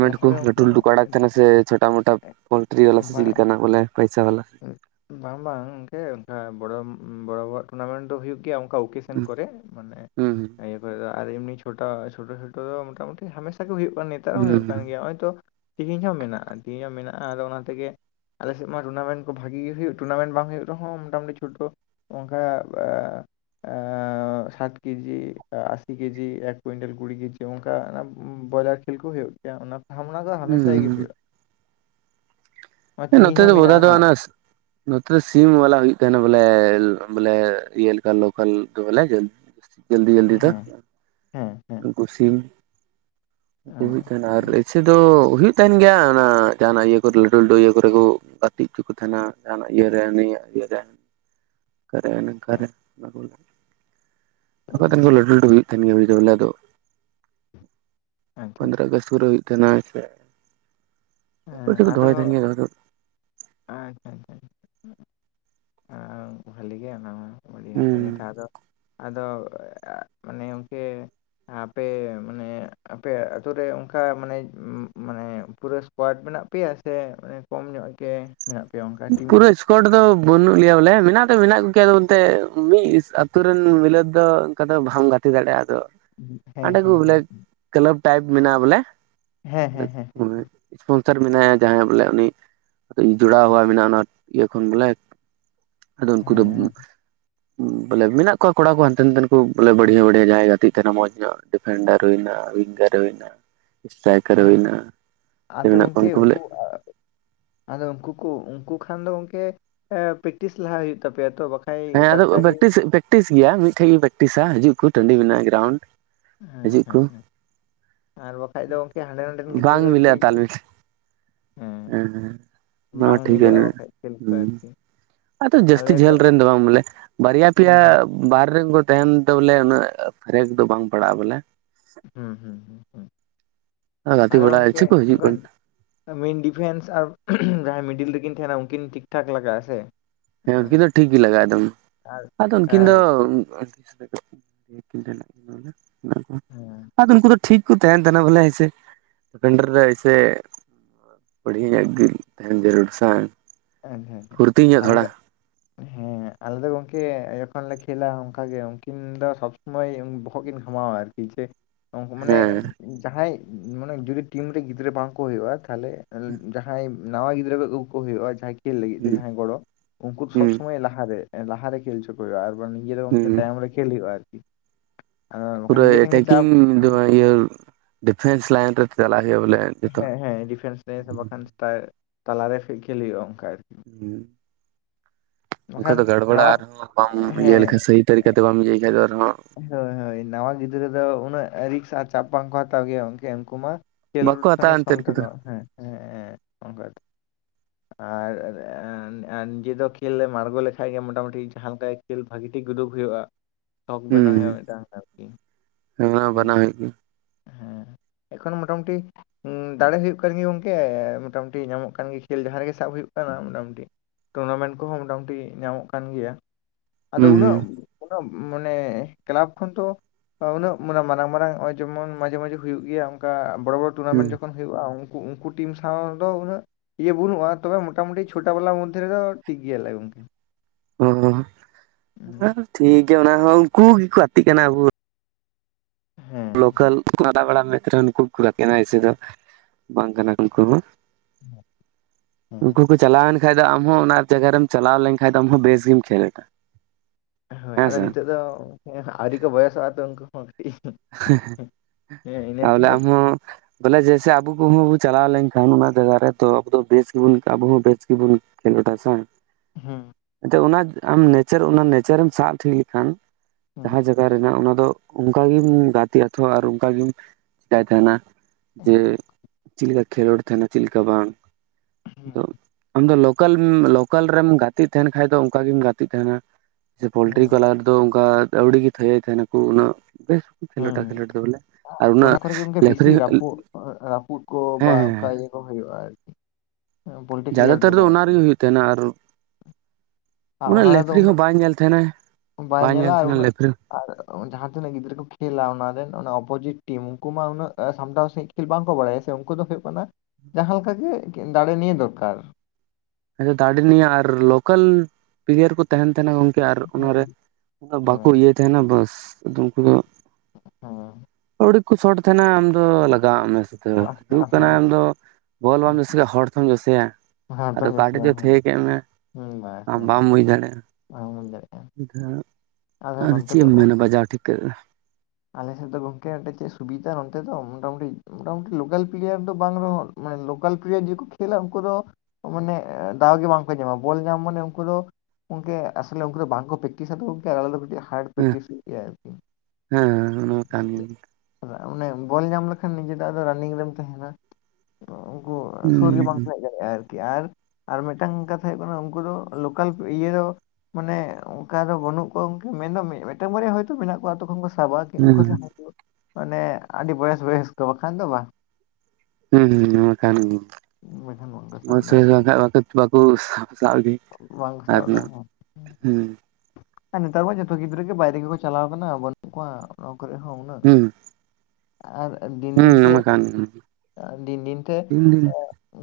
Speaker 2: ᱟᱞᱮ
Speaker 1: ᱠᱚ
Speaker 2: ᱥᱮᱫ ᱫᱚ
Speaker 1: ᱞᱟᱹᱴᱩ
Speaker 2: ᱜᱚᱝᱠᱮ
Speaker 1: ᱞᱟᱹᱴᱩ ᱟᱲᱟᱜ ᱛᱟᱦᱮᱱᱟ ᱥᱮ ᱪᱷᱚᱴᱟ ᱢᱚᱴᱟ ᱯᱳᱞᱴᱨᱤ ᱵᱟᱞᱟ ᱥᱮ ᱪᱤᱜ
Speaker 2: ᱵᱟᱝ
Speaker 1: ᱞᱮᱠᱟᱱᱟᱜ ᱵᱚᱞᱮ ᱯᱚᱭᱥᱟ ᱵᱟᱞᱟ?
Speaker 2: ᱵᱟᱝ ᱵᱟᱝ ᱜᱚᱝᱠᱮ ᱚᱱᱠᱟ ᱵᱚᱲᱚᱢ ᱵᱚᱲᱚ ᱵᱚᱲᱚᱣᱟᱜ ᱴᱩᱨᱱᱟᱢᱮᱱᱴ ᱫᱚ ᱦᱩᱭᱩᱜ ᱜᱮᱭᱟ᱾ ᱚᱠᱟ ᱚᱠᱮᱥᱮᱱ
Speaker 1: ᱦᱩᱸ
Speaker 2: ᱠᱚᱨᱮᱜ ᱢᱟᱱᱮ
Speaker 1: ᱦᱩᱸ
Speaker 2: ᱟᱨ ᱮᱢᱱᱤ ᱪᱷᱳᱴᱟ ᱪᱷᱳᱴᱳ ᱪᱷᱳᱴᱳ ᱫᱚ ᱢᱳᱴᱟᱢᱩᱴᱤ ᱦᱟᱢᱮᱥᱟ ᱜᱮ ᱦᱩᱭᱩᱜ ᱠᱟᱱ ᱱᱮᱛᱟᱨ ᱦᱚᱸ ᱦᱳᱭᱳᱜ
Speaker 1: ᱦᱩᱸ
Speaker 2: ᱠᱟᱱ ᱜᱮᱭᱟ᱾ ᱦᱚᱜᱼᱚᱭ ᱛᱚ ᱛᱤᱦᱤᱧ ᱦᱚᱸ ᱢᱮᱱᱟᱜᱼᱟ᱾ ᱛᱤᱦᱤᱧ ᱦᱚᱸ ᱢᱮᱱᱟᱜᱼᱟ᱾ ᱟᱫᱚ ᱚᱱᱟ ᱛᱮᱜᱮ ᱟᱞᱮᱥᱮᱜ ᱢᱟ ᱴᱩᱨᱱᱟᱢᱮᱱᱴ ᱵᱷᱟᱹᱜᱤ ᱜᱮ ᱦᱩᱭᱩᱜ ᱴᱩᱨᱱᱟᱢᱮᱱᱴ ᱵᱟᱝ ᱦᱳᱭᱳᱜ ᱨᱮᱦᱚᱸ ᱢᱳᱴᱟᱢᱩᱴᱤ ᱪᱷᱳᱴᱳ ᱚᱝᱠᱟ ᱟ ᱥᱟᱛ ᱠᱮᱡᱤ ᱟᱥᱤ ᱠᱮᱡᱤ ᱮᱠ ᱠᱩᱭᱤᱱᱴᱟᱞ ᱠᱩᱲᱤ ᱠᱮᱡᱤ ᱚᱝᱠᱟ ᱱᱟ ᱵᱚᱭᱞᱟᱨ ᱠᱷᱮᱞ ᱠᱚ ᱦᱩᱭᱩᱜ ᱜᱮᱭᱟ ᱚᱱᱟ ᱠᱚ [unintelligible] ᱫᱚ ᱦᱟᱢᱮᱥᱟᱭ ᱜᱮ
Speaker 1: ᱦᱩᱸ
Speaker 2: ᱦᱩᱭᱩᱜᱼᱟ᱾ ᱱᱚᱣᱟ ᱛᱤᱦᱤᱧ
Speaker 1: ᱱᱚᱛᱮ
Speaker 2: ᱦᱚᱸ
Speaker 1: ᱛᱚ ᱵᱚᱫᱷᱟ
Speaker 2: ᱢᱮᱱᱟᱜᱼᱟ
Speaker 1: ᱫᱚ ᱟᱱᱟᱥ ᱱᱚᱛᱮ ᱫᱚ ᱥᱤᱢ ᱵᱟᱞᱟ ᱦᱩᱭᱩᱜ ᱛᱟᱦᱮᱱᱟ᱾ ᱵᱚᱞᱮ ᱵᱚᱞᱮ ᱤᱭᱟᱹ ᱞᱮᱠᱟ ᱞᱳᱠᱟᱞ ᱫᱚ ᱵᱚᱞᱮ
Speaker 2: [inaudible]
Speaker 1: ᱡᱚᱞᱫᱤ ᱡᱚᱞᱫᱤ ᱫᱚ
Speaker 2: ᱦᱮᱸ ᱦᱮᱸ
Speaker 1: ᱩᱝᱠᱩ ᱥᱤᱢ
Speaker 2: ᱦᱮᱸ [unintelligible]
Speaker 1: ᱦᱩᱭᱩᱜ ᱛᱟᱦᱮᱱᱟ ᱟᱨ ᱮᱪᱷᱮ ᱫᱚ ᱦᱩᱭᱩᱜ ᱛᱟᱦᱮᱱ ᱜᱮᱭᱟ᱾ ᱚᱱᱟ ᱡᱟᱦᱟᱸᱱᱟᱜ ᱤᱭᱟᱹ ᱠᱚᱨᱮ ᱞᱟᱹᱴᱩ ᱞᱟᱹᱴᱩ ᱤᱭᱟᱹ ᱠᱚᱨᱮ ᱠᱚ ᱠᱟᱹᱴᱤᱡ ᱦᱚᱪᱚ ᱠᱚ ᱛᱟᱦᱮᱱᱟ᱾ ᱡᱟᱦᱟᱸᱱᱟᱜ ᱤᱭᱟᱹᱨᱮ ᱱᱤᱭᱟᱜ ᱤᱭᱟᱹᱨᱮ
Speaker 2: [inaudible]
Speaker 1: ᱠᱟᱨᱮᱱ ᱟᱠᱟᱨᱮ [unintelligible] [unintelligible] ᱜᱮ ᱞᱟᱹᱴᱩ ᱞᱟᱹᱴᱩ ᱦᱩᱭᱩᱜ ᱜᱮᱭᱟ ᱫᱚ ᱵᱚᱞᱮ ᱟᱫᱚ
Speaker 2: ᱟᱪᱪᱷᱟ ᱟᱪᱪᱷᱟ ᱟᱪᱪᱷᱟ ᱟᱪᱪᱷᱟ
Speaker 1: ᱯᱚᱱᱫᱽᱨᱚ
Speaker 2: ᱟᱪᱪᱷᱟ
Speaker 1: ᱟᱜᱚᱥᱴ ᱯᱩᱨᱟᱹ ᱦᱩᱭᱩᱜ ᱛᱟᱦᱮᱱᱟ᱾ [unintelligible]
Speaker 2: ᱦᱮᱸ
Speaker 1: ᱪᱚᱠᱚ
Speaker 2: ᱟᱫᱚ
Speaker 1: ᱫᱚᱦᱚᱭ ᱛᱟᱦᱮᱱ ᱜᱮᱭᱟ ᱫᱚᱦᱚ ᱫᱚ
Speaker 2: ᱟ ᱟᱪᱪᱷᱟ ᱟᱪᱪᱷᱟ ᱵᱷᱟᱹᱞᱤ ᱜᱮ ᱚᱱᱟᱢᱟ᱾ ᱟᱹᱰᱤ ᱱᱟᱯᱟᱭ
Speaker 1: ᱦᱩᱸ
Speaker 2: ᱠᱟᱛᱷᱟ ᱟᱫᱚ ᱟᱫᱚ ᱢᱟᱱᱮ ᱜᱚᱢᱠᱮ ᱟᱯᱮ ᱢᱟᱱᱮ ᱟᱯᱮ ᱟᱛᱳᱨᱮ ᱚᱱᱠᱟ ᱢᱟᱱᱮ ᱢᱟᱱᱮ ᱯᱩᱨᱟᱹ ᱠᱳᱣᱟᱴ ᱢᱮᱱᱟᱜ ᱯᱮᱭᱟ ᱥᱮ ᱢᱟᱱᱮ ᱠᱚᱢ ᱧᱚᱜ ᱜᱮ, ᱢᱮᱱᱟᱜ ᱯᱮᱭᱟ᱾ ᱚᱱᱠᱟ ᱴᱤᱢ
Speaker 1: ᱯᱩᱨᱟᱹᱥ ᱠᱚᱴ ᱫᱚ ᱵᱟᱹᱱᱩᱜ ᱞᱮᱭᱟ ᱵᱚᱞᱮ ᱢᱮᱱᱟᱜ ᱫᱚ ᱢᱮᱱᱟᱜ ᱠᱚᱜᱮᱭᱟ ᱮᱛᱮ ᱢᱤᱫ ᱟᱹᱛᱩ ᱨᱮᱱ ᱢᱤᱞᱟᱹᱛ ᱫᱚ ᱚᱱᱠᱟ ᱫᱚ ᱵᱟᱢ ᱜᱟᱛᱮ ᱫᱟᱲᱮᱭᱟᱜᱼᱟ᱾ ᱟᱫᱚ
Speaker 2: ᱦᱮᱸ
Speaker 1: ᱚᱸᱰᱮ ᱠᱚ
Speaker 2: ᱦᱮᱸ
Speaker 1: ᱵᱚᱞᱮ
Speaker 2: ᱦᱮᱸ
Speaker 1: ᱠᱮᱞᱟᱵᱽ ᱴᱟᱭᱤᱯ ᱢᱮᱱᱟᱜᱼᱟ᱾ ᱵᱚᱞᱮ
Speaker 2: ᱦᱮᱸ ᱦᱮᱸ ᱦᱮᱸ
Speaker 1: ᱚᱸᱰᱮ ᱥᱯᱚᱱᱥᱟᱨ ᱢᱮᱱᱟᱭᱟ᱾ ᱡᱟᱦᱟᱸᱭ ᱵᱚᱞᱮ ᱩᱱᱤ ᱡᱚᱲᱟᱣᱟᱭ ᱤᱭᱟᱹ ᱠᱷᱚᱱ ᱵᱚᱞᱮ ᱟᱫᱚ ᱩᱱᱠᱩ ᱫᱚ
Speaker 2: ᱦᱮᱸ ᱦᱮᱸ
Speaker 1: ᱵᱚᱞᱮ ᱢᱮᱱᱟᱜ ᱠᱚᱣᱟ ᱠᱚᱲᱟ ᱠᱚ ᱦᱟᱱᱛᱮ ᱱᱟᱛᱮ ᱠᱚ ᱵᱚᱞᱮ ᱵᱟᱹᱲᱦᱭᱟᱹ ᱵᱟᱹᱲᱦᱭᱟᱹ ᱡᱟᱦᱟᱸᱭ ᱜᱟᱛᱮ ᱛᱟᱦᱮᱱᱟ ᱢᱚᱸᱡᱽ ᱧᱚᱜ ᱰᱤᱯᱷᱮᱱᱰᱟᱨ ᱦᱩᱭᱱᱟ ᱩᱭᱤᱝᱜᱟᱨ ᱦᱩᱭᱱᱟ [unintelligible]
Speaker 2: ᱦᱮᱸ
Speaker 1: ᱥᱮ
Speaker 2: ᱟᱫᱚ
Speaker 1: ᱢᱮᱱᱟᱜ ᱠᱚᱣᱟ
Speaker 2: ᱜᱚᱢᱠᱮ
Speaker 1: ᱵᱚᱞᱮ
Speaker 2: ᱩᱱᱠᱩ ᱟᱫᱚ ᱩᱱᱠᱩ ᱠᱚ ᱩᱱᱠᱩ ᱠᱷᱟᱱ ᱫᱚ ᱜᱚᱢᱠᱮ ᱯᱮᱠᱴᱤᱥ ᱞᱟᱦᱟ ᱦᱩᱭᱩᱜ ᱛᱟᱯᱮᱭᱟ ᱛᱚ ᱵᱟᱠᱷᱟᱱ
Speaker 1: ᱦᱮᱸ ᱟᱫᱚ ᱯᱮᱠᱴᱤᱥ ᱯᱮᱠ ᱴᱤᱥ ᱜᱮᱭᱟ ᱢᱤᱫᱴᱷᱮᱱ ᱜᱮ ᱯᱮᱠᱴᱤᱥᱟ ᱦᱤᱡᱩᱜ ᱠᱚ ᱴᱟᱺᱰᱤ ᱢᱮᱱᱟᱜᱼᱟ᱾ ᱜᱨᱟᱣᱩᱱᱰ
Speaker 2: ᱦᱮᱸ
Speaker 1: ᱦᱤᱡᱩᱜ ᱠᱚ
Speaker 2: ᱦᱮᱸ ᱦᱮᱸ ᱟᱨ ᱵᱟᱝᱠᱷᱟᱡ ᱫᱚ ᱜᱚᱢᱠᱮ ᱦᱟᱸᱰᱮ ᱱᱟᱰᱮᱱ ᱜᱤᱫᱽᱨᱟᱹ
Speaker 1: ᱵᱟᱝ
Speaker 2: ᱫᱚ
Speaker 1: ᱢᱤᱞᱟᱹᱜᱼᱟ
Speaker 2: ᱠᱟᱹᱴᱤᱡ
Speaker 1: ᱛᱟᱞᱢᱤᱞ ᱦᱮᱸ ᱱᱚᱣᱟ
Speaker 2: ᱵᱟᱝ
Speaker 1: ᱴᱷᱤᱠ ᱦᱮᱸ
Speaker 2: ᱢᱤᱞᱟᱹᱜᱼᱟ ᱵᱟᱠᱷᱟᱡ ᱠᱷᱮᱞ ᱠᱚ ᱟᱨᱠᱤ
Speaker 1: ᱟᱫᱚ ᱡᱟᱹᱥᱛᱤ ᱡᱷᱟᱹᱞ ᱨᱮᱱ ᱫᱚ ᱵᱟᱝ ᱵᱚᱞᱮ ᱵᱟᱨᱭᱟ
Speaker 2: ᱦᱮᱸ
Speaker 1: ᱯᱮᱭᱟ,
Speaker 2: ᱦᱮᱸ
Speaker 1: ᱵᱟᱭᱨᱮ ᱨᱮᱱ ᱠᱚ ᱛᱟᱦᱮᱱ ᱛᱮ ᱵᱚᱞᱮ ᱩᱱᱟᱹᱜ ᱯᱷᱟᱨᱟᱠ ᱫᱚ ᱵᱟᱝ ᱯᱟᱲᱟᱜᱼᱟ ᱵᱚᱞᱮ᱾
Speaker 2: ᱦᱩᱸ ᱦᱩᱸ
Speaker 1: ᱜᱟᱛᱮ
Speaker 2: ᱟᱫᱚ
Speaker 1: ᱵᱟᱲᱟ
Speaker 2: ᱜᱚᱢᱠᱮ
Speaker 1: ᱤᱪᱪᱷᱟᱹ ᱠᱚ ᱦᱤᱡᱩᱜ
Speaker 2: ᱚᱱᱠᱟ
Speaker 1: ᱠᱟᱱᱟ
Speaker 2: ᱢᱮᱱ ᱰᱤᱯᱷᱮᱱᱥ ᱟᱨ ᱡᱟᱦᱟᱸᱭ ᱢᱤᱰᱤᱞ ᱨᱮᱠᱤᱱ ᱛᱟᱦᱮᱱᱟ᱾ ᱩᱱᱠᱤᱱ ᱴᱷᱤᱠᱴᱷᱟᱠ ᱞᱟᱜᱟᱜ-ᱟ ᱥᱮ,
Speaker 1: ᱦᱮᱸ ᱩᱱᱠᱤᱱ ᱫᱚ ᱴᱷᱤᱠ ᱜᱮ ᱞᱟᱜᱟᱜᱼᱟ᱾ ᱮᱠᱫᱚᱢ
Speaker 2: ᱟᱨ
Speaker 1: ᱟᱫᱚ ᱩᱱᱠᱤᱱ
Speaker 2: ᱟᱨ
Speaker 1: ᱫᱚ [unintelligible] ᱠᱚᱣᱟ
Speaker 2: ᱦᱮᱸ
Speaker 1: ᱟᱫᱚ ᱩᱱᱠᱩ ᱫᱚ ᱴᱷᱤᱠ ᱠᱚ ᱛᱟᱦᱮᱱ ᱛᱟᱦᱮᱸ ᱵᱚᱞᱮ ᱦᱮᱸᱥᱮ, ᱩᱭᱤᱱᱰᱟᱨ ᱦᱮᱸᱥᱮ ᱯᱟᱲᱤᱧᱟᱜ ᱜᱮ ᱛᱟᱦᱮᱱ ᱡᱟᱹᱨᱩᱲ ᱥᱮᱸ
Speaker 2: [unintelligible] ᱦᱮ‌ᱸ ᱟᱞᱮ ᱫᱚ ᱦᱮᱸ ᱟᱞᱮ ᱫᱚ ᱜᱚᱢᱠᱮ ᱡᱚᱠᱷᱚᱱ ᱞᱮ ᱠᱷᱮᱞᱟ᱾ ᱚᱱᱠᱟᱜ ᱜᱮ ᱩᱱᱠᱤᱱ ᱫᱚ ᱥᱚᱵᱽ ᱢᱚᱭ ᱵᱚᱦᱚᱜ ᱠᱤᱱ ᱜᱷᱟᱢᱟᱣᱟ ᱟᱨᱠᱤ ᱡᱮ, ᱩᱱᱠᱩ ᱢᱟᱱᱮ
Speaker 1: ᱦᱮᱸ
Speaker 2: ᱡᱟᱦᱟᱸᱭ ᱢᱟᱱᱮ ᱡᱚᱫᱤ ᱴᱤᱢ ᱨᱮ ᱜᱤᱫᱽᱨᱟᱹ ᱵᱟᱝ ᱠᱚ ᱦᱳᱭᱳᱜᱼᱟ᱾ ᱛᱟᱦᱞᱮ ᱡᱟᱦᱟᱸᱭ ᱱᱟᱣᱟ ᱜᱤᱫᱽᱨᱟᱹ ᱠᱚ ᱟᱹᱜᱩ ᱦᱩᱭᱩᱜᱼᱟ, ᱡᱟᱦᱟᱸ ᱠᱷᱮᱞ ᱞᱟᱹᱜᱤᱫ ᱛᱮ ᱡᱟᱦᱟᱸᱭ ᱜᱚᱲᱚ, ᱩᱱᱠᱩ ᱫᱚ ᱥᱚᱵᱽ
Speaker 1: ᱦᱩᱸ
Speaker 2: ᱥᱚᱢᱚᱭ ᱞᱟᱦᱟᱨᱮ ᱞᱟᱦᱟ ᱨᱮ ᱠᱷᱮᱞ ᱦᱚᱪᱚ ᱦᱳᱭ ᱟᱨᱵᱟᱨ ᱱᱤᱡᱮᱨ ᱫᱚ ᱜᱚᱝᱠᱮ
Speaker 1: ᱦᱩᱸ
Speaker 2: ᱛᱟᱭᱚᱢ ᱨᱮ ᱠᱷᱮᱞ ᱦᱩᱭᱩᱜᱼᱟ ᱟᱨᱠᱤ᱾ ᱟᱨ ᱵᱟᱠᱷᱟᱱ
Speaker 1: ᱯᱩᱨᱟᱹ
Speaker 2: ᱱᱤᱡᱮ ᱴᱷᱮᱱ ᱜᱮ
Speaker 1: ᱮᱴᱮᱠᱤᱝ
Speaker 2: ᱪᱟᱯ
Speaker 1: ᱤᱭᱟᱹ ᱰᱤᱯᱷᱮᱱᱥ ᱞᱟᱭᱤᱱ ᱨᱮ ᱪᱟᱞᱟᱜ ᱦᱩᱭᱩᱜᱼᱟ ᱵᱚᱞᱮ᱾ ᱡᱚᱛᱚ
Speaker 2: ᱦᱮᱸ ᱦᱮᱸ ᱰᱤᱯᱷᱮᱱᱥ ᱞᱟᱤᱱᱨᱮ ᱵᱟᱠᱷᱟᱱ ᱛᱟᱞᱟᱨᱮ ᱠᱷᱮᱞ ᱦᱩᱭᱩᱜᱼᱟ, ᱚᱱᱠᱟ ᱟᱨᱠᱤ᱾
Speaker 1: ᱦᱩᱸ ᱵᱟᱝᱠᱟᱱ
Speaker 2: ᱵᱟᱠᱷᱟᱱ
Speaker 1: ᱫᱚ ᱜᱟᱲᱵᱟᱲᱟ
Speaker 2: ᱱᱟᱣᱟ
Speaker 1: ᱟᱨᱦᱚᱸ ᱵᱟᱢ ᱤᱭᱟᱹ
Speaker 2: ᱦᱮᱸ
Speaker 1: ᱞᱮᱠᱷᱟᱱᱡ ᱥᱟᱹᱤ ᱛᱟᱹᱨᱤᱠᱟᱛᱮ ᱵᱟᱢ ᱤᱭᱟᱹᱭ ᱠᱷᱟᱱᱡ ᱫᱚ ᱟᱨᱦᱚᱸ,
Speaker 2: ᱦᱳᱭ ᱦᱳᱭ ᱱᱟᱣᱟ ᱜᱤᱫᱽᱨᱟᱹ ᱫᱚ ᱩᱱᱟᱹᱜ ᱨᱤᱠᱥ ᱟᱨ ᱪᱟᱯ ᱵᱟᱝᱠᱚ ᱦᱟᱛᱟᱣ ᱜᱮᱭᱟ ᱜᱚᱢᱠᱮ ᱩᱱᱠᱩ ᱢᱟ᱾ ᱠᱷᱮᱞ
Speaker 1: ᱵᱟᱠᱚ
Speaker 2: ᱨᱩᱰ
Speaker 1: ᱦᱟᱛᱟᱣᱟ
Speaker 2: ᱛᱮᱜᱮ
Speaker 1: ᱮᱱᱛᱮ ᱩᱱᱠᱩ ᱫᱚ
Speaker 2: ᱥᱚᱝᱛᱟᱠᱚ ᱦᱮᱸ ᱦᱮᱸ ᱱᱚᱝᱠᱟ ᱟᱨ ᱟᱨ ᱱᱤᱡᱮ ᱫᱚ ᱠᱷᱮᱞ ᱞᱮ ᱟᱬᱜᱚ ᱞᱮᱠᱷᱷᱟᱱ ᱜᱮ ᱢᱚᱴᱟᱢᱩᱴᱤ ᱡᱟᱦᱟᱸᱮ ᱞᱮᱠᱟ ᱠᱷᱮᱞ ᱵᱷᱟᱹᱜᱤ ᱴᱷᱤᱠ ᱩᱫᱩᱜ ᱦᱩᱭᱩᱜᱼᱟ᱾ ᱛᱷᱚᱠ ᱵᱮᱱᱟᱣ ᱦᱩᱭᱩᱜᱼᱟ, ᱢᱤᱫᱴᱟᱝ ᱟᱨᱠᱤ᱾
Speaker 1: ᱦᱮᱸ ᱵᱟᱱᱟᱣ ᱦᱩᱭᱩᱜ ᱜᱮᱭᱟ᱾
Speaker 2: ᱦᱮᱸ ᱮᱠᱷᱚᱱ ᱢᱳᱴᱟᱢᱩᱴᱤ, ᱫᱟᱲᱮ ᱦᱩᱭᱩᱜ ᱠᱟᱱ ᱜᱮᱭᱟ ᱜᱚᱢᱠᱮ, ᱢᱳᱟᱢᱩᱴᱤ ᱧᱟᱢᱚᱜ ᱠᱟᱱ ᱜᱮ ᱠᱷᱮᱞ ᱡᱟᱦᱟᱸ ᱨᱮᱜᱮ ᱥᱟᱵ ᱦᱩᱭᱩᱜ ᱠᱟᱱᱟ ᱢᱳᱴᱟᱢᱩᱴᱤ᱾ ᱴᱩᱨᱱᱟᱢᱮᱱᱴ ᱠᱚᱦᱚᱸ ᱢᱚᱴᱟᱢᱩᱴᱤ ᱧᱟᱢᱚᱜ ᱠᱟᱱ ᱜᱮᱭᱟ ᱾ ᱟᱫᱚ
Speaker 1: ᱜᱮᱭᱟ
Speaker 2: ᱩᱱᱟᱹᱜ
Speaker 1: ᱦᱩᱸ
Speaker 2: ᱩᱱᱟᱹᱜ ᱢᱟᱱᱮ ᱠᱞᱟᱵᱽ ᱠᱷᱚᱱ ᱛᱚ ᱩᱱᱟᱹᱜ ᱢᱟᱨᱟᱝ ᱢᱟᱨᱟᱝ ᱱᱚᱜ ᱡᱮᱢᱚᱱ ᱢᱟᱡᱷᱮ ᱢᱟᱡᱷᱮ ᱦᱩᱭᱩᱜ ᱜᱮᱭᱟ, ᱚᱱᱠᱟ ᱵᱚᱲᱚ ᱵᱚᱲᱚ ᱴᱩᱨᱱᱟᱢᱮᱱᱴ ᱡᱚᱠᱷᱚᱱ ᱦᱩᱭᱩᱜᱼᱟ ᱩᱱᱠᱩ ᱩᱱᱠᱩ ᱴᱤᱢ ᱥᱟᱶ ᱫᱚ ᱩᱱᱟᱹᱜ᱾ ᱤᱭᱟᱹ ᱵᱟᱹᱱᱩᱜᱼᱟ ᱛᱚᱵᱮ ᱢᱚᱴᱟᱢᱩᱴᱤ ᱪᱷᱳᱚᱴᱟ ᱵᱮᱞᱟ ᱢᱚᱫᱽᱫᱷᱮ ᱨᱮᱫᱚ, ᱴᱷᱤᱠ ᱜᱮᱭᱟᱞᱮ ᱜᱚᱝᱠᱮ ᱾
Speaker 1: ᱚ ᱴᱷᱤᱠ ᱜᱮᱭᱟ ᱚᱱᱟ ᱦᱚᱸ ᱩᱱᱠᱩ ᱜᱮᱠᱚ ᱜᱟᱛᱮᱜ ᱠᱟᱱᱟ ᱟᱵᱚ
Speaker 2: ᱦᱮᱸ ᱾
Speaker 1: ᱞᱳᱠᱟᱞ ᱜᱟ ᱵᱮᱲᱟ [unintelligible] ᱵᱟᱝ ᱠᱟᱱᱟ ᱩᱱᱠᱩ ᱫᱚ ᱾
Speaker 2: ᱦᱮᱸ
Speaker 1: ᱩᱱᱠᱩ ᱠᱚ ᱪᱟᱞᱟᱣᱮᱱ ᱠᱷᱟᱱᱡ ᱫᱚ ᱟᱢ ᱦᱚᱸ ᱚᱱᱟ ᱡᱟᱭᱜᱟᱮᱢ ᱪᱟᱞᱟᱣ ᱞᱮᱱᱠᱷᱟᱱ ᱫᱚ ᱟᱢᱦᱚᱸ ᱵᱮᱥ ᱜᱮᱢ ᱠᱷᱮᱞᱟ ᱾
Speaker 2: ᱦᱳᱭ ᱟᱫᱚ ᱱᱤᱛᱚᱜ ᱫᱚ ᱟᱹᱣᱨᱤ ᱠᱚ ᱵᱚᱭᱚᱥᱼᱟᱛ ᱩᱱᱠᱩ ᱦᱚ ᱠᱟᱹᱴᱤᱡ ᱾
Speaker 1: ᱛᱟᱦᱚᱞᱮ
Speaker 2: ᱟᱨᱠᱤ
Speaker 1: ᱟᱢᱦᱚ ᱵᱚᱞᱮ ᱡᱮᱭᱥᱮ ᱟᱵᱚ ᱠᱚᱦᱚᱸ ᱵᱚᱱ ᱪᱟᱞᱟᱣ ᱞᱮᱱᱠᱷᱟᱱ, ᱚᱱᱟ ᱡᱟᱭᱜᱟ ᱨᱮᱚ ᱟᱵ ᱫᱚ ᱵᱮᱥ ᱜᱮᱵᱚᱱ ᱟᱵᱚ ᱦᱚᱸ ᱵᱮᱥ ᱜᱮᱵᱚᱱ ᱠᱷᱮᱞᱳᱰ ᱥᱮ
Speaker 2: ᱦᱩᱸ
Speaker 1: ᱟᱱ ᱚᱱᱟ ᱟᱢ ᱱᱮᱪᱚᱨ ᱚᱱᱟ ᱱᱮᱪᱟᱨᱮᱢ ᱥᱟᱵ ᱴᱷᱤᱠ ᱞᱮᱠᱷᱟᱱ ᱾
Speaker 2: ᱦᱩᱸ
Speaker 1: ᱡᱟᱦᱟᱸ ᱡᱟᱭᱜᱟ ᱨᱮᱱᱟᱜ ᱚᱱᱟ ᱫᱚ ᱚᱱᱠᱟᱜᱮ, ᱜᱟᱛᱮᱜ ᱟ ᱛᱷᱚᱲᱟ ᱟᱨ ᱚᱱᱠᱟᱟᱜᱤᱢ ᱪᱠᱟᱭ ᱛᱟᱦᱮᱱᱟ ᱡᱮ ᱪᱮᱫᱠᱟ ᱠᱷᱮᱞᱳᱰ ᱛᱟᱦᱮᱱᱟ, ᱪᱮᱫ ᱞᱮᱠᱟ ᱵᱟᱝ
Speaker 2: ᱦᱩᱸ
Speaker 1: ᱟᱫᱚ ᱟᱢᱫᱚ ᱞᱳᱠᱟᱞ ᱞᱳᱠᱟᱞ ᱨᱮᱢ ᱜᱟᱛᱮᱜ ᱛᱟᱦᱮᱱ ᱠᱷᱟᱱ ᱫᱚ, ᱚᱱᱠᱟ ᱜᱮᱢ ᱜᱟᱛᱮᱜ ᱛᱟᱦᱮᱱᱟ ᱾ ᱥᱮ ᱯᱳᱚᱞᱴᱨᱤ
Speaker 2: ᱦᱩᱸ
Speaker 1: ᱠᱚᱞᱟᱨ ᱨᱮᱫᱚ ᱚᱱᱠᱟ ᱟᱹᱣᱲᱤ ᱜᱮ ᱛᱷᱟᱭᱟᱭ ᱛᱟᱦᱮᱱᱟᱠᱩ ᱚᱱᱟ ᱛᱮ
Speaker 2: ᱦᱩᱸᱼ ᱦᱩᱸ ᱚᱱᱟ ᱠᱚᱨᱮ ᱜᱮ ᱜᱚᱝᱠᱮ ᱵᱤᱥᱤ
Speaker 1: ᱞᱮᱯᱷᱨᱤ
Speaker 2: ᱨᱟᱹᱯᱩᱫ ᱨᱟᱹᱯᱩᱫ ᱠᱚ ᱵᱟ ᱚᱱᱠᱟ ᱤᱭᱟᱹ ᱦᱩᱭᱩᱜᱼᱟ ᱟᱨᱠᱤ ᱾
Speaker 1: ᱡᱟᱫᱟᱛᱚᱨ ᱫᱚ ᱚᱱᱟ ᱨᱮᱜᱮ ᱦᱩᱭᱩᱜ ᱛᱟᱦᱮᱱᱟ ᱟᱨ
Speaker 2: ᱟᱨ
Speaker 1: ᱩᱱᱟᱹᱜ
Speaker 2: ᱚᱱᱟ ᱨᱮᱫᱚ
Speaker 1: ᱞᱮᱯᱷᱨᱤ ᱦᱚᱸ ᱵᱟᱭ ᱧᱮᱞ ᱛᱟᱦᱮᱱᱟ ᱾
Speaker 2: ᱵᱟᱭ ᱧᱮᱞᱟ ᱩᱱᱟᱼᱜ ᱟᱨ ᱡᱟᱦᱟᱸ ᱛᱤᱱᱟᱹᱜ ᱜᱤᱫᱽᱨᱟᱹ ᱠᱚ ᱠᱷᱮᱞᱟ, ᱚᱱᱟ ᱨᱮᱱ ᱚᱯᱚᱡᱤᱴ ᱴᱤᱢ ᱩᱱᱠᱩ ᱢᱟ ᱩᱱᱟᱹᱜ ᱥᱟᱢᱴᱟᱣ ᱥᱟᱺᱦᱤᱡ ᱤᱞ ᱵᱟᱝᱠᱚ ᱵᱟᱲᱟᱭᱟ ᱥᱮ ᱩᱱᱠᱩ ᱫᱚ ᱦᱩᱭᱩᱜ ᱠᱟᱱᱟ ᱡᱟᱦᱟᱸ ᱞᱮᱠᱟ ᱜᱮ ᱫᱟᱲᱮ ᱱᱤᱭᱟᱹ ᱫᱚᱨᱠᱟᱨ ᱾
Speaker 1: ᱟᱪᱪᱷᱟ ᱫᱟᱲᱮ ᱱᱤᱭᱟᱹ ᱟᱨ ᱞᱳᱠᱟᱞ, ᱯᱞᱮᱭᱟᱨ ᱠᱚ ᱛᱟᱦᱮᱱ ᱛᱟᱦᱮᱱᱟ ᱜᱚᱝᱠᱮ, ᱟᱨ ᱚᱱᱟᱨᱮ
Speaker 2: ᱦᱮᱸ
Speaker 1: ᱵᱟᱠᱚ
Speaker 2: ᱦᱮᱸ
Speaker 1: ᱤᱭᱟᱹᱭ ᱛᱟᱦᱮᱱᱟ ᱵᱟᱥ ᱟ ᱩᱱᱠᱩ ᱫᱚ ᱾
Speaker 2: ᱦᱸ [inaudible]
Speaker 1: [unintelligible] ᱥᱚᱴ ᱛᱟᱦᱮᱱᱟ ᱟᱢ ᱫᱚ ᱞᱟᱜᱟᱣᱟᱜ ᱢᱮᱥᱛᱮ
Speaker 2: ᱦᱮᱸ
Speaker 1: ᱦᱤᱡᱩᱜ
Speaker 2: ᱦᱮᱸ
Speaker 1: ᱠᱟᱱᱟ ᱟᱢ
Speaker 2: ᱦᱮᱸ
Speaker 1: ᱫᱚ ᱵᱚᱞ ᱵᱟᱢ
Speaker 2: ᱦᱮᱸ
Speaker 1: ᱡᱮᱥᱠᱟ ᱦᱚᱲ, [unintelligible] ᱟᱫᱚ ᱚᱠᱟ ᱴᱷᱮᱡ ᱡᱮ ᱛᱷᱤᱭᱟ ᱠᱮᱫ ᱢᱮ,
Speaker 2: ᱦᱮᱸ ᱵᱟᱥ
Speaker 1: ᱟᱢ
Speaker 2: ᱦᱮᱸ
Speaker 1: ᱵᱟᱢ ᱵᱩᱡᱽ ᱫᱟᱲᱮᱭᱟᱜᱼᱟ ᱾ ᱟ ᱟᱫᱚ ᱪᱮᱫ ᱮᱢ ᱢᱮᱱᱟ ᱵᱟᱡᱟᱨ ᱴᱷᱤᱠ ᱠᱟ ᱫᱚ᱾
Speaker 2: ᱟᱞᱮᱥᱮᱫ ᱫᱚ ᱜᱚᱝᱠᱮ ᱪᱮᱫ ᱥᱩᱵᱤᱫᱷᱟ ᱱᱚᱛᱮ ᱫᱚ, ᱢᱚᱴᱟᱢᱩᱴᱤ - ᱢᱚᱴᱟᱢᱩᱴᱤ ᱞᱳᱠᱟᱞ ᱯᱞᱮᱭᱟᱨ ᱫᱚ ᱵᱟᱝ ᱨᱮᱦᱚᱸ᱾ ᱢᱟᱱᱮ ᱞᱳᱠᱟᱞ ᱯᱨᱤᱭᱤᱭᱟ ᱡᱮ ᱠᱚ ᱠᱷᱮᱞᱟ ᱩᱱᱠᱩ ᱫᱚ ᱾ ᱢᱟᱱᱮ ᱫᱟᱣᱜ ᱜᱮ ᱵᱟᱝᱠᱚ ᱧᱟᱢᱟ ᱵᱚᱞ ᱧᱟᱢ ᱢᱟᱱᱮ ᱩᱱᱠᱩ ᱫᱚ, ᱜᱚᱝᱠᱮ ᱟᱥᱚᱞᱮ ᱩᱱᱠᱩ ᱫᱚ ᱵᱟᱝᱠᱚ ᱯᱮᱠ [unintelligible] ᱦᱟᱰ
Speaker 1: ᱦᱮᱸ
Speaker 2: ᱯᱨᱮᱠᱴᱤᱥ ᱜᱮᱭᱟ ᱟᱨᱠᱤ ᱾
Speaker 1: ᱦᱮᱸ ᱚᱱᱟ ᱠᱟᱱ ᱜᱮ ᱾
Speaker 2: ᱚᱱᱮ ᱵᱚᱞ ᱧᱟᱢ ᱞᱮᱠᱷᱟᱱ ᱱᱤᱡᱮ ᱫᱚ ᱟᱫᱚ ᱨᱟᱱᱤᱝ ᱨᱮᱢ ᱛᱟᱦᱮᱱᱟ ᱾ ᱩᱱᱠᱩ
Speaker 1: ᱦᱩᱸ
Speaker 2: ᱥᱩᱨ ᱜᱮ ᱵᱟᱝ ᱠᱚ
Speaker 1: ᱦᱩᱸ
Speaker 2: ᱦᱮᱡ ᱟᱠᱟᱱᱟ ᱾ ᱟᱨᱠᱤ ᱟᱨ ᱟᱨ ᱢᱤᱫᱴᱟᱝ ᱠᱟᱛᱷᱟ ᱦᱩᱭᱩᱜ ᱠᱟᱱᱟ, ᱩᱱᱠᱩ ᱫᱚ ᱞᱳᱠᱟᱞ ᱤᱭᱟᱹ ᱢᱟᱱᱮ ᱚᱱᱠᱟ ᱫᱚ ᱵᱟᱹᱱᱩᱜ ᱠᱚᱣᱟ ᱢᱮᱱᱫᱚ ᱢᱤᱫᱴᱟᱝ ᱵᱟᱨᱭᱟ ᱦᱚᱭᱛᱚ ᱢᱮᱱᱟᱜ ᱠᱚᱣᱟ ᱟᱹᱛᱩ ᱠᱷᱚᱱ ᱠᱚ ᱥᱟᱵᱟ᱾
Speaker 1: ᱦᱩᱸ
Speaker 2: ᱩᱱᱠᱩᱸ ᱢᱟᱱᱮ ᱟᱹᱰᱤ ᱵᱚᱭᱮᱥ ᱵᱚᱭᱟᱹᱥ ᱠᱚ ᱵᱟᱠᱷᱟᱱ ᱫᱚ ᱵᱟᱝ ᱾
Speaker 1: ᱦᱩᱸ ᱢᱟᱠᱷᱟᱱ
Speaker 2: ᱵᱟᱠᱷᱟᱱ ᱵᱟᱝᱠᱚ
Speaker 1: ᱢᱚᱡᱽ
Speaker 2: ᱥᱟᱵᱫᱟ
Speaker 1: ᱵᱟᱝᱠᱷᱟᱱ ᱵᱟ ᱵᱟᱠᱚ ᱥᱟᱵ ᱥᱟᱵ ᱤᱫᱤ,
Speaker 2: ᱵᱟᱝ ᱥᱟᱣᱞᱮᱱ ᱠᱷᱟᱱ ᱟᱨ ᱱᱮᱛᱟᱨ ᱢᱟ ᱡᱚᱛᱚ ᱜᱤᱫᱽᱨᱟᱹ ᱜᱮ ᱵᱟᱭᱨᱮ ᱜᱮᱠᱚ ᱪᱟᱞᱟᱣ ᱠᱟᱱᱟ᱾ ᱵᱟᱹᱱᱩᱜ ᱠᱚᱣᱟ ᱚᱱᱟ ᱠᱚᱨᱮ ᱦᱚᱸ ᱾
Speaker 1: ᱦᱩᱸ
Speaker 2: ᱟᱨ ᱫᱤᱱ
Speaker 1: ᱦᱩᱸ
Speaker 2: ᱫᱤᱱ
Speaker 1: ᱚᱱᱟ
Speaker 2: ᱛᱮ
Speaker 1: ᱢᱟ ᱠᱟᱱ ᱜᱮ
Speaker 2: ᱫᱤᱱ ᱫᱤᱱ ᱛᱮ,
Speaker 1: ᱛᱤᱱ ᱫᱤᱱ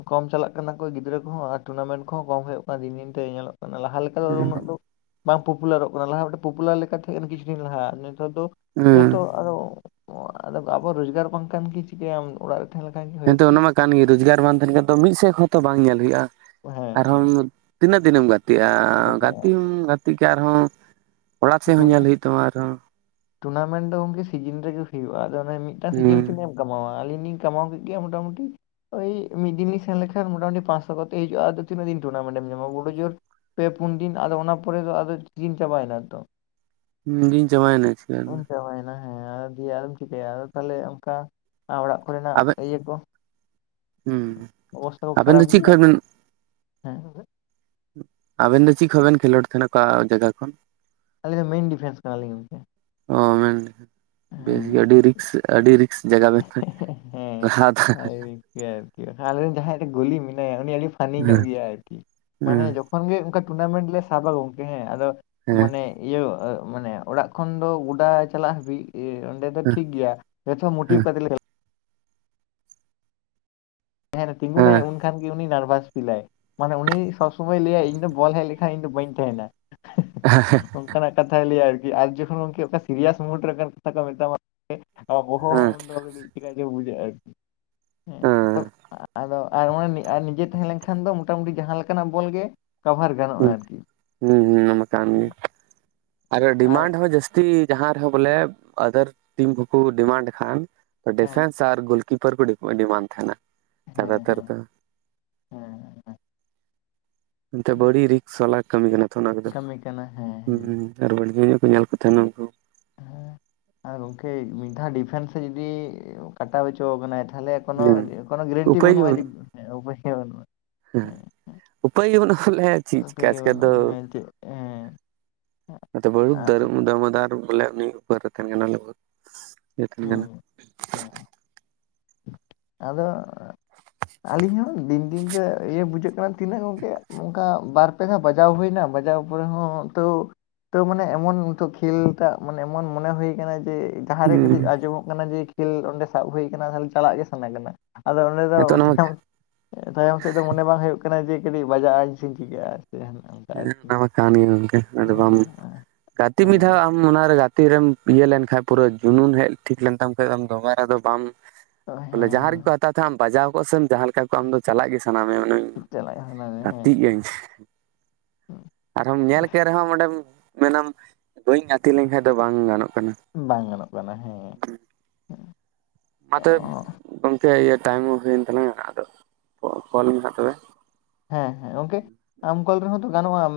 Speaker 2: ᱠᱚᱢ ᱪᱟᱞᱟᱜ ᱠᱟᱱᱟ ᱠᱚ᱾ ᱜᱤᱫᱽᱨᱟᱹ ᱠᱚᱦᱚᱸ ᱟᱨ ᱴᱩᱨᱱᱟᱢᱮᱱᱴ ᱠᱚᱦᱚᱸ ᱠᱚᱢ ᱦᱩᱭᱩᱜ ᱠᱟᱱᱟ᱾ ᱫᱤᱱ ᱫᱤᱱᱛᱮ ᱧᱮᱞᱚᱜ ᱠᱟᱱᱟ, ᱞᱟᱦᱟ ᱞᱮᱠᱟ
Speaker 1: ᱦᱩᱸ
Speaker 2: ᱩᱱᱟᱹᱜ ᱫᱚ ᱵᱟᱝ ᱯᱚᱯᱩᱞᱟᱨᱚᱜ ᱠᱟᱱᱟ᱾ ᱞᱟᱦᱟ ᱢᱮᱴᱮᱱ ᱯᱚᱯᱩᱞᱟᱨ ᱞᱮᱠᱟ ᱛᱟᱦᱮᱸ ᱠᱟᱱᱟ ᱠᱤᱪᱷᱩ ᱫᱤᱱ ᱞᱟᱦᱟ ᱟᱫᱚ
Speaker 1: ᱦᱩᱸ
Speaker 2: ᱱᱮᱛᱚᱜ ᱟᱫᱚ ᱟᱵᱚ ᱨᱳᱡᱽᱜᱟᱨ ᱵᱟᱝᱠᱷᱟᱱ ᱠᱤ ᱪᱤᱠᱟᱹᱭᱟᱢ ᱚᱲᱟᱜ ᱛᱟᱦᱮᱸ ᱞᱮᱠᱷᱟᱱ ᱜᱮ
Speaker 1: ᱦᱮᱸ
Speaker 2: ᱦᱩᱭᱩᱜ
Speaker 1: ᱛᱚ ᱚᱱᱟ ᱢᱟ ᱠᱟᱱ ᱜᱮ ᱨᱳᱡᱽᱜᱟᱨ ᱵᱟᱝ ᱛᱟᱦᱮᱱ ᱠᱷᱟᱱ ᱢᱤᱫ ᱥᱮᱫ ᱠᱷᱚᱡ ᱛᱚ ᱵᱟᱝ ᱧᱮᱞ ᱦᱩᱭᱩᱜᱼᱟ
Speaker 2: ᱦᱮᱸ
Speaker 1: ᱟᱨᱦᱚᱸ
Speaker 2: ᱦᱮᱸ
Speaker 1: ᱛᱤᱱᱟᱹᱜ ᱫᱤᱱ ᱮᱢ ᱜᱟᱛᱮᱜᱼᱟ, ᱜᱟᱛᱮᱢ ᱜᱟᱛᱮᱜ ᱠᱟᱱ ᱟᱨᱦᱚᱸ ᱚᱲᱟᱜ ᱥᱮᱫ ᱦᱚᱸ ᱧᱮᱞ ᱦᱩᱭᱩᱜ ᱛᱟᱢᱟ ᱟᱨᱦᱚᱸ
Speaker 2: ᱴᱩᱱᱟᱢᱮᱱᱴ ᱫᱚ ᱜᱚᱢᱠᱮ ᱥᱤᱡᱤᱱ ᱨᱮᱜᱮ ᱦᱩᱭᱩᱜᱼᱟ᱾ ᱟᱫᱚ ᱚᱱᱮ ᱢᱤᱫᱴᱟᱝ ᱥᱤᱡᱤᱱ ᱛᱤ
Speaker 1: ᱦᱩᱸ
Speaker 2: ᱠᱟᱢᱟᱣᱟ ᱟᱹᱞᱤᱧ ᱞᱤᱧ ᱠᱟᱢᱟᱣᱟ ᱠᱮᱫ ᱜᱮ ᱢᱚᱴᱟᱢᱩᱴᱤ ᱳᱭ ᱢᱤᱫ ᱫᱤᱱ ᱤᱧ ᱥᱮᱱ ᱞᱮᱠᱷᱟᱱ ᱢᱚᱴᱟᱢᱩᱴᱤ ᱯᱟᱸᱥᱚ ᱠᱟᱛᱮ ᱦᱤᱡᱩᱜᱼᱟ᱾ ᱟᱫᱚ ᱛᱤᱱᱟᱹᱜ ᱫᱤᱱ ᱴᱩᱨᱱᱟᱢᱮᱱᱴ ᱮᱢ ᱧᱟᱢᱟ ᱵᱳᱰᱚ ᱡᱳᱨ ᱯᱮ ᱯᱩᱱ ᱫᱤᱱ, ᱟᱫᱚ ᱚᱱᱟ ᱯᱚᱨᱮ ᱫᱚ ᱟᱫᱚ ᱥᱤᱱ ᱪᱟᱵᱟᱭ ᱱᱟᱛᱚ
Speaker 1: [inaudible] ᱡᱟᱵᱟᱭ ᱮᱱᱟ᱾
Speaker 2: ᱩᱢ ᱪᱟᱵᱟᱭ ᱮᱱᱟ ᱦᱮᱸ ᱟᱨ ᱫᱤᱭᱮ ᱟᱨ ᱮ ᱪᱤᱠᱟᱹᱭᱟ᱾ ᱟᱫᱚ ᱛᱟᱦᱚᱞᱮ ᱚᱱᱠᱟ ᱚᱲᱟᱜ ᱠᱚᱨᱮᱱᱟᱜ
Speaker 1: ᱟᱵᱮᱱ
Speaker 2: ᱤᱭᱟᱹ ᱠᱚ
Speaker 1: ᱦᱩᱸ
Speaker 2: ᱚᱵᱚᱥᱛᱟ ᱠᱚ
Speaker 1: ᱟᱵᱮᱱ
Speaker 2: ᱠᱷᱟᱨᱟᱯ
Speaker 1: ᱫᱚ ᱪᱮᱫ
Speaker 2: ᱜᱮᱭᱟ
Speaker 1: ᱠᱷᱚᱡ ᱵᱮᱱ
Speaker 2: ᱦᱮᱸ
Speaker 1: ᱟᱵᱮᱱ ᱫᱚ ᱪᱮᱫ ᱠᱷᱚᱡ ᱵᱮᱱ ᱠᱷᱮᱞᱳᱰ ᱛᱟᱦᱮᱱᱟ? ᱚᱠᱟ ᱡᱟᱭᱜᱟ ᱠᱷᱚᱱ
Speaker 2: ᱟᱹᱞᱤᱧ ᱫᱚ ᱢᱮᱱ ᱰᱤᱯᱷᱮᱱᱥ ᱠᱟᱱᱟ ᱞᱤᱧ ᱜᱚᱢᱠᱮ᱾
Speaker 1: ᱚᱻ ᱢᱮᱱ ᱵᱮᱥ ᱵᱮᱥ ᱜᱮ ᱟᱹᱰᱤ ᱨᱤᱠᱥ ᱟᱹᱰᱤ ᱨ ᱡᱟᱜᱟ ᱠᱚᱨᱟᱣᱫᱟ᱾
Speaker 2: ᱜᱮᱭᱟ ᱟᱨᱠᱤ᱾ ᱟᱞᱮᱨᱮᱱ ᱡᱟᱦᱟᱸᱭ ᱜᱩᱞᱤ ᱢᱮᱱᱟᱭᱟ ᱩᱱᱤ ᱟᱹᱰᱤ ᱯᱷᱟᱱᱤ ᱧᱚᱜ ᱜᱮᱭᱟ ᱟᱨᱠᱤ,
Speaker 1: ᱦᱮᱸ ᱦᱮᱸ
Speaker 2: ᱢᱟᱱᱮ ᱡᱚᱠ ᱦᱚᱱ ᱜᱮ ᱚᱱᱠᱟ ᱴᱩᱨᱱᱟᱢᱮᱱᱴ ᱞᱮ ᱥᱟᱵᱟ ᱜᱚᱝᱠᱮ ᱦᱮᱸ ᱟᱫᱚ
Speaker 1: ᱦᱮᱸ
Speaker 2: ᱢᱟᱱᱮ ᱤᱭᱟᱹ ᱢᱟᱱᱮ ᱚᱲᱟᱜ ᱠᱷᱚᱱ ᱫᱚ ᱜᱚᱰᱟ ᱪᱟᱞᱟᱜ ᱦᱟᱹᱵᱤᱡ ᱚᱸᱰᱮ ᱫᱚ
Speaker 1: ᱦᱮᱸ
Speaker 2: ᱴᱷᱤᱠ ᱜᱮᱭᱟ ᱡᱚᱛᱚ ᱢ
Speaker 1: ᱦᱮᱸ
Speaker 2: [unintelligible] ᱡᱟᱦᱟ ᱨᱮ ᱛᱤᱜᱩ ᱱᱟᱭ ᱩᱱ ᱠᱷᱟᱱᱜ ᱜᱮ ᱩᱱᱤ ᱱᱟᱨᱵᱷᱟᱥ ᱯᱷᱤᱞᱟᱭ ᱢᱟᱱᱮ ᱩᱱᱤ ᱥᱚᱵ ᱥᱚᱢᱚᱭ ᱞᱟᱹᱭᱟᱭ ᱤᱧ ᱫᱚ ᱵᱚᱞ ᱦᱮᱡ ᱞᱮᱠᱷᱟᱡ ᱤᱧ ᱫᱚ ᱵᱟᱹᱧ ᱛᱟᱦᱮᱱᱟ᱾
Speaker 1: ᱦᱮᱸ ᱦᱮᱸ᱾
Speaker 2: ᱚᱱᱠᱟᱱᱟᱜ ᱠᱟᱛᱷᱟ ᱞᱟᱹᱭᱟ ᱟᱨᱠᱤ ᱟᱨ ᱡᱚᱠᱷᱚᱱ ᱠᱤ ᱜᱚᱢᱠᱮ ᱢᱮᱴᱟᱝ ᱥᱤᱨᱤᱭᱟᱥ ᱢᱩᱴ ᱨᱮ ᱠᱟᱛᱷᱟ ᱠᱚ ᱢᱮᱛᱟᱢᱟ ᱟ ᱵᱚᱦ
Speaker 1: ᱦᱮᱸ
Speaker 2: ᱦᱚᱸ ᱩᱱᱫᱚ ᱠᱟᱹᱴᱤᱡ ᱪᱤᱠᱟ ᱪᱚ ᱵᱩᱡᱟᱹ ᱟᱨᱠᱤ ᱦᱮᱸ ᱟᱫᱚ [inaudible] ᱱᱤᱡᱮ ᱛᱟᱦᱮᱸ ᱞᱮᱱᱠᱷᱟᱱ ᱫᱚ ᱢᱳᱴᱟᱢᱩᱴᱤ ᱡᱟᱦᱟᱸ ᱞᱮᱠᱟᱱᱟᱜ ᱵᱚᱞ ᱜᱮ ᱠᱟᱵᱷᱟᱨ ᱜᱟᱱᱚᱜᱼᱟ, ᱟᱨᱠᱤ᱾
Speaker 1: ᱦᱩᱸ ᱦᱩᱸ ᱚᱱᱟ ᱠᱟᱱ ᱜᱮ᱾ ᱟᱨ ᱰᱤᱢᱟᱱᱰ ᱦᱚᱸ ᱡᱟᱹᱥᱛᱤ ᱡᱟᱦᱟᱸ ᱨᱮᱦᱚᱸ ᱵᱚᱞᱮ ᱟᱫᱟᱨ ᱴᱤᱢ ᱦᱚ ᱠᱚ ᱰᱤᱢᱟᱱᱰ ᱠᱷᱟᱱ
Speaker 2: ᱦᱮᱸ
Speaker 1: ᱰᱤᱯᱷᱮᱱᱥᱟᱨ ᱟᱨ ᱜᱳᱞᱠᱤᱯᱟᱨ ᱠᱚ ᱰᱤᱢᱟᱱ ᱛᱟᱦᱮᱱᱟ ᱡᱟᱫᱟ
Speaker 2: ᱦᱮᱸ
Speaker 1: ᱛᱟᱨ
Speaker 2: ᱦᱮᱸ
Speaker 1: ᱫᱚ᱾
Speaker 2: ᱦᱮᱸ
Speaker 1: ᱵᱟᱹᱲᱤ ᱨᱤᱠᱥ ᱵᱟᱞᱟ ᱠᱟᱹᱢᱤ ᱠᱟᱱᱟ ᱛᱚ, ᱚᱱᱟ ᱠᱚᱫᱚ
Speaker 2: ᱠᱟᱹᱢᱤ ᱠᱟᱱᱟ ᱦᱮᱸ ᱦᱮᱸ
Speaker 1: ᱦᱩᱸ ᱟᱨ ᱵᱷᱟᱹᱜᱤ ᱧᱚᱜ ᱠᱚ ᱧᱮᱞ ᱠᱚ ᱛᱟᱦᱮᱱᱟ ᱩᱱᱠᱩ
Speaker 2: ᱦᱮᱸ ᱟᱨ ᱜᱚᱝᱠᱮ ᱢᱤᱫ ᱫᱷᱟᱣ ᱰᱤᱯᱷᱮᱱᱥ ᱡᱩᱫᱤ ᱠᱟᱴᱟᱣ ᱦᱚᱪᱚ ᱠᱟᱱᱟᱭ ᱛᱟᱦᱞᱮ ᱠᱳᱱᱳ
Speaker 1: ᱦᱮᱸ
Speaker 2: ᱠᱚᱱᱳ ᱜᱮᱨᱮᱱᱴᱤ
Speaker 1: ᱩᱯᱟᱹᱭ ᱜᱮ
Speaker 2: ᱵᱟᱹᱱᱩᱜᱼᱟ ᱡᱮ
Speaker 1: ᱵᱟᱹᱱᱩᱜ
Speaker 2: ᱩᱯᱟᱹᱭ ᱜᱮ ᱵᱟᱹᱱᱩᱜᱼᱟ?
Speaker 1: ᱦᱮᱸ ᱩᱯᱟᱹᱭ ᱜᱮ ᱵᱟᱱᱩᱜ ᱯᱟᱞᱮ ᱪᱮᱫ
Speaker 2: ᱩᱯᱟᱹᱭ
Speaker 1: ᱪᱮᱠᱟ
Speaker 2: ᱜᱮ
Speaker 1: ᱛᱮ ᱟᱫᱚ
Speaker 2: ᱵᱟᱹᱱᱩᱜᱼᱟ ᱦᱮᱸ ᱪᱮᱫ ᱦᱮᱸ
Speaker 1: [inaudible] ᱫᱚᱢᱟᱫᱟᱨ ᱵᱚᱞᱮ ᱩᱱᱤ
Speaker 2: ᱦᱩᱸ
Speaker 1: [unintelligible]
Speaker 2: ᱦᱩᱸ ᱟᱫᱚ [unintelligible] ᱟᱹᱞᱤᱧ ᱦᱚᱸ ᱫᱤᱱ ᱫᱤᱱᱛᱮ ᱤᱭᱟᱹ ᱵᱩᱡᱷᱟᱹᱜ ᱠᱟᱱᱟ ᱛᱤᱱᱟᱹᱜ ᱜᱚᱝᱠᱮ ᱚᱱᱠᱟ ᱵᱟᱨ ᱯᱮ ᱫᱷᱟᱣ ᱵᱟᱡᱟᱣ ᱦᱩᱭ ᱱᱟ ᱵᱟᱡᱟᱣ ᱯᱚᱨᱮ ᱦᱚᱸ ᱛᱟᱹᱣ ᱛᱟᱹᱣ ᱢᱟᱱᱮ ᱮᱢᱚᱱ ᱱᱤᱛᱚᱜ ᱠᱷᱮᱞ ᱴᱟᱜ ᱢᱟᱱᱮ ᱮᱢᱚᱱ ᱢᱚᱱᱮ ᱦᱩᱭ ᱠᱟᱱᱟ ᱡᱮ ᱡᱟᱦᱟᱸ ᱨᱮ ᱠᱟᱹᱴᱤᱡ
Speaker 1: ᱦᱩᱸ
Speaker 2: ᱟᱸᱡᱚᱢᱚᱜ ᱠᱟᱱᱟ ᱡᱮ ᱠᱷᱮᱞ ᱚᱸᱰᱮ ᱥᱟᱵ ᱦᱩᱭ ᱠᱟᱱᱟ ᱛᱟᱞᱦᱮ ᱪᱟᱞᱟᱜ ᱜᱮ ᱥᱟᱱᱟ ᱠᱟᱱᱟ ᱟᱫᱚ ᱚᱸᱰᱮ ᱫᱚ
Speaker 1: ᱟᱫᱚ ᱚᱱᱟ ᱢᱟ
Speaker 2: ᱛᱟᱭᱚᱢ ᱛᱟᱭᱚᱢ ᱥᱮᱫ ᱫᱚ ᱢᱚᱱᱮ ᱵᱟᱝ ᱦᱩᱭᱩᱜ ᱠᱟᱱᱟ ᱡᱮ ᱵᱟᱡᱟᱜᱼᱟᱧ ᱪᱮ ᱪᱤᱠᱟᱜᱼᱟ ᱾ [unintelligible]
Speaker 1: ᱦᱮᱸ ᱚᱱᱟ ᱢᱟ ᱠᱟᱱ ᱜᱮ ᱜᱚᱝᱠᱮ ᱟᱫᱚ ᱵᱟᱢ ᱜᱟᱛᱮ ᱢᱤᱫ ᱫᱷᱟᱣ
Speaker 2: ᱦᱮᱸ
Speaker 1: ᱦᱩᱸ ᱚᱱᱟᱨᱮ ᱜᱟᱛᱤ ᱨᱮᱢ ᱤᱭᱟᱹ ᱞᱮᱱᱠᱷᱟᱱ ᱯᱩᱨᱟᱹ ᱡᱩᱱᱩᱱ ᱦᱮᱡ ᱴᱷᱤᱠ ᱞᱮᱱᱛᱟᱢ ᱠᱷᱟ ᱫᱚᱵᱟᱨᱟ ᱫᱚ ᱵᱟᱢ ᱵᱚᱞᱮ
Speaker 2: ᱦᱮᱸ
Speaker 1: ᱡᱟᱦᱟᱸ
Speaker 2: ᱦᱮᱸ
Speaker 1: ᱨᱮᱠᱚ ᱦᱟᱛᱟᱣ ᱛᱟᱦᱮᱸ ᱟᱢ ᱵᱟᱡᱟᱣ ᱠᱚᱜ ᱥᱮᱢ ᱡᱟᱦᱟᱸ ᱞᱮᱠᱟ ᱠᱚᱜ ᱟᱢ ᱫᱚ ᱪᱟᱞᱟᱜ ᱜᱮ ᱥᱟᱱᱟ ᱢᱮᱭᱟ ᱢᱟᱱᱮ
Speaker 2: ᱪᱟᱞᱟᱜ ᱥᱟᱱᱟ
Speaker 1: ᱜᱟᱛᱮᱜ ᱜᱤᱭᱟᱹᱧ ᱾
Speaker 2: ᱦᱩᱸ
Speaker 1: ᱟᱨ ᱦᱚᱸᱢ ᱧᱮᱞ ᱠᱮᱫ ᱨᱮᱦᱚᱸᱢ ᱚᱸᱰᱮᱢ ᱢᱮᱱᱟᱢ ᱵᱟᱹᱧ ᱜᱟᱛᱮ ᱞᱮᱱ ᱠᱷᱟᱡ ᱫᱚ ᱵᱟᱝ ᱜᱟᱱᱚᱜ ᱠᱟᱱᱟ ᱾
Speaker 2: ᱵᱟᱝ ᱜᱟᱱᱚᱜ ᱠᱟᱱᱟ ᱦᱮᱸ ᱾
Speaker 1: ᱢᱟ ᱛᱚᱵᱮ ᱜᱚᱝᱠᱮ ᱤᱭᱟᱹ ᱴᱟᱭᱤᱢ ᱦᱚᱸ ᱦᱩᱭᱮᱱ ᱛᱟᱞᱟᱝᱟ ᱟᱫᱚ ᱠᱚ ᱠᱚᱞ ᱢᱮ ᱦᱟᱸᱜ ᱛᱚᱵᱮ ᱾
Speaker 2: ᱦᱮᱸ ᱦᱮᱸ ᱜᱚᱝᱠᱮ ᱟᱢ ᱠᱚᱞ ᱨᱮ ᱦᱚᱸ ᱛᱚ ᱜᱟᱱᱚᱜᱼᱟ